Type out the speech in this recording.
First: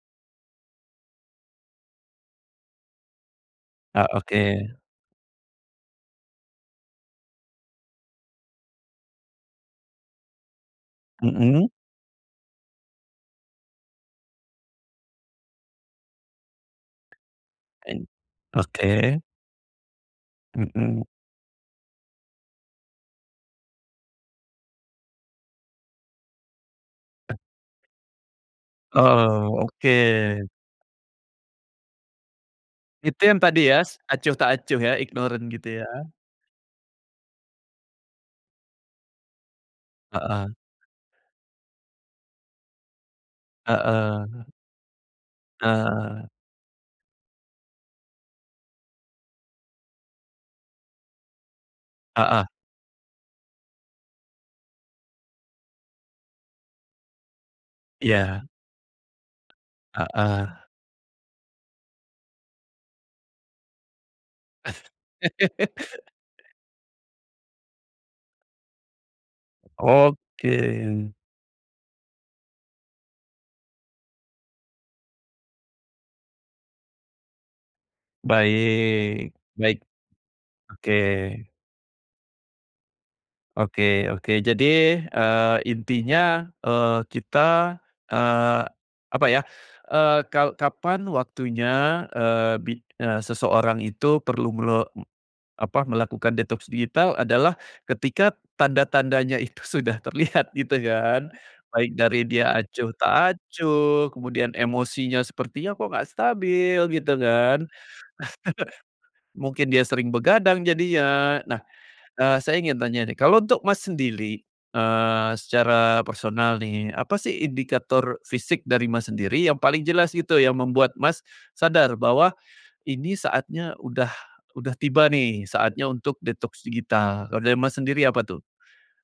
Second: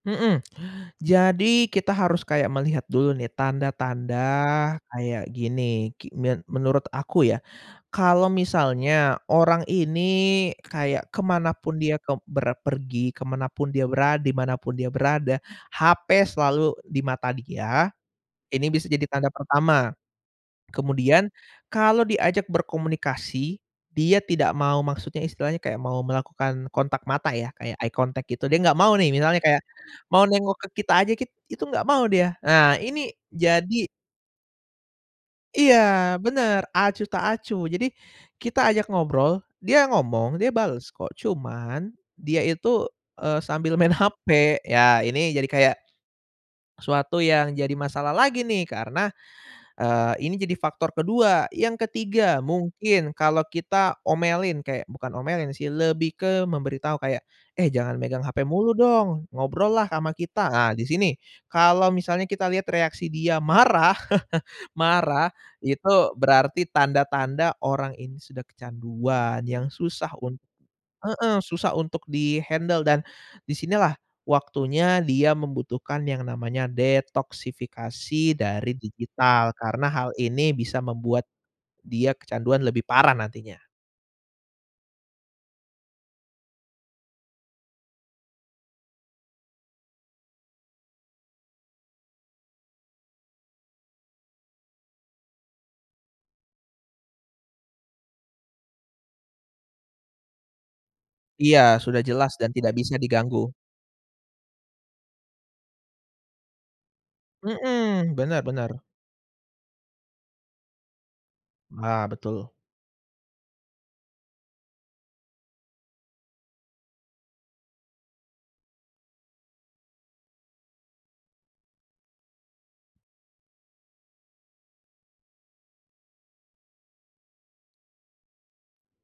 Mhm, jadi kita harus kayak melihat dulu nih Ah, tanda-tanda oke. kayak gini ki min menurut aku ya, kalau misalnya orang ini kayak Mhm. kemanapun dia kek berpergi kemanapun dia berada dimanapun dia berada hape selalu di mata dia, N ini bisa jadi oke. tanda pertama, Mhm. kemudian kalau diajak berkomunikasi dia tidak mau maksudnya istilahnya kayak mau melakukan kontak mata ya kayak eye contact gitu dia nggak mau nih misalnya Oh kayak, mau oke. nengok ke kita aja kit itu nggak mau dia, ah, ini Itu yang tadi ya jadi s acuh tak acuh ya ignorant gitu ya. Iya bener acuh tak acuh jadi, kita ajak ngobrol dia ngomong dia Heeh. bales kok cuman dia itu, eee, sambil main Heeh. hape ya ini jadi kayak, Nah. suatu yang jadi masalah lagi nih karena, eee, ini jadi faktor kedua yang ketiga Heeh. mungkin kalau kita omelin kayak bukan omelin sih lebih ke memberi tahu kayak, "Eh, jangan megang Iya. hape mulu dong ngobrollah ama kita," Heeh. ah, disini kalau misalnya kita lihat reaksi dia marah marah itu berarti tanda-tanda orang ini sudah kecanduan yang susah un Oke. heeh, susah untuk di-handle dan, disinilah waktunya dia membutuhkan yang namanya detoksifikasi dari Baik digital baik, karena hal ini bisa oke. membuat, dia kecanduan lebih parah nantinya. Oke oke jadi, eee, intinya, eee, kita, eee, apa ya, eee, kal kapan waktunya, eee, bi eee, seseorang itu perlu melo m apa melakukan detox digital adalah ketika tanda-tandanya itu sudah terlihat gitu kan Iya baik sudah dari jelas dan dia tidak acuh bisa tak diganggu. acuh kemudian emosinya sepertinya kok nggak stabil gitu kan, Mhm, bener bener. mungkin dia sering begadang jadinya nah, Ah, eee, betul. saya ingin tanya nih kalau untuk Mas sendiri, eee, secara personal nih apa sih indikator fisik dari Mas sendiri yang paling jelas gitu yang membuat Mas, sadar bahwa ini saatnya udah udah tiba nih saatnya untuk detox digital kalau dari Mas sendiri apa tuh?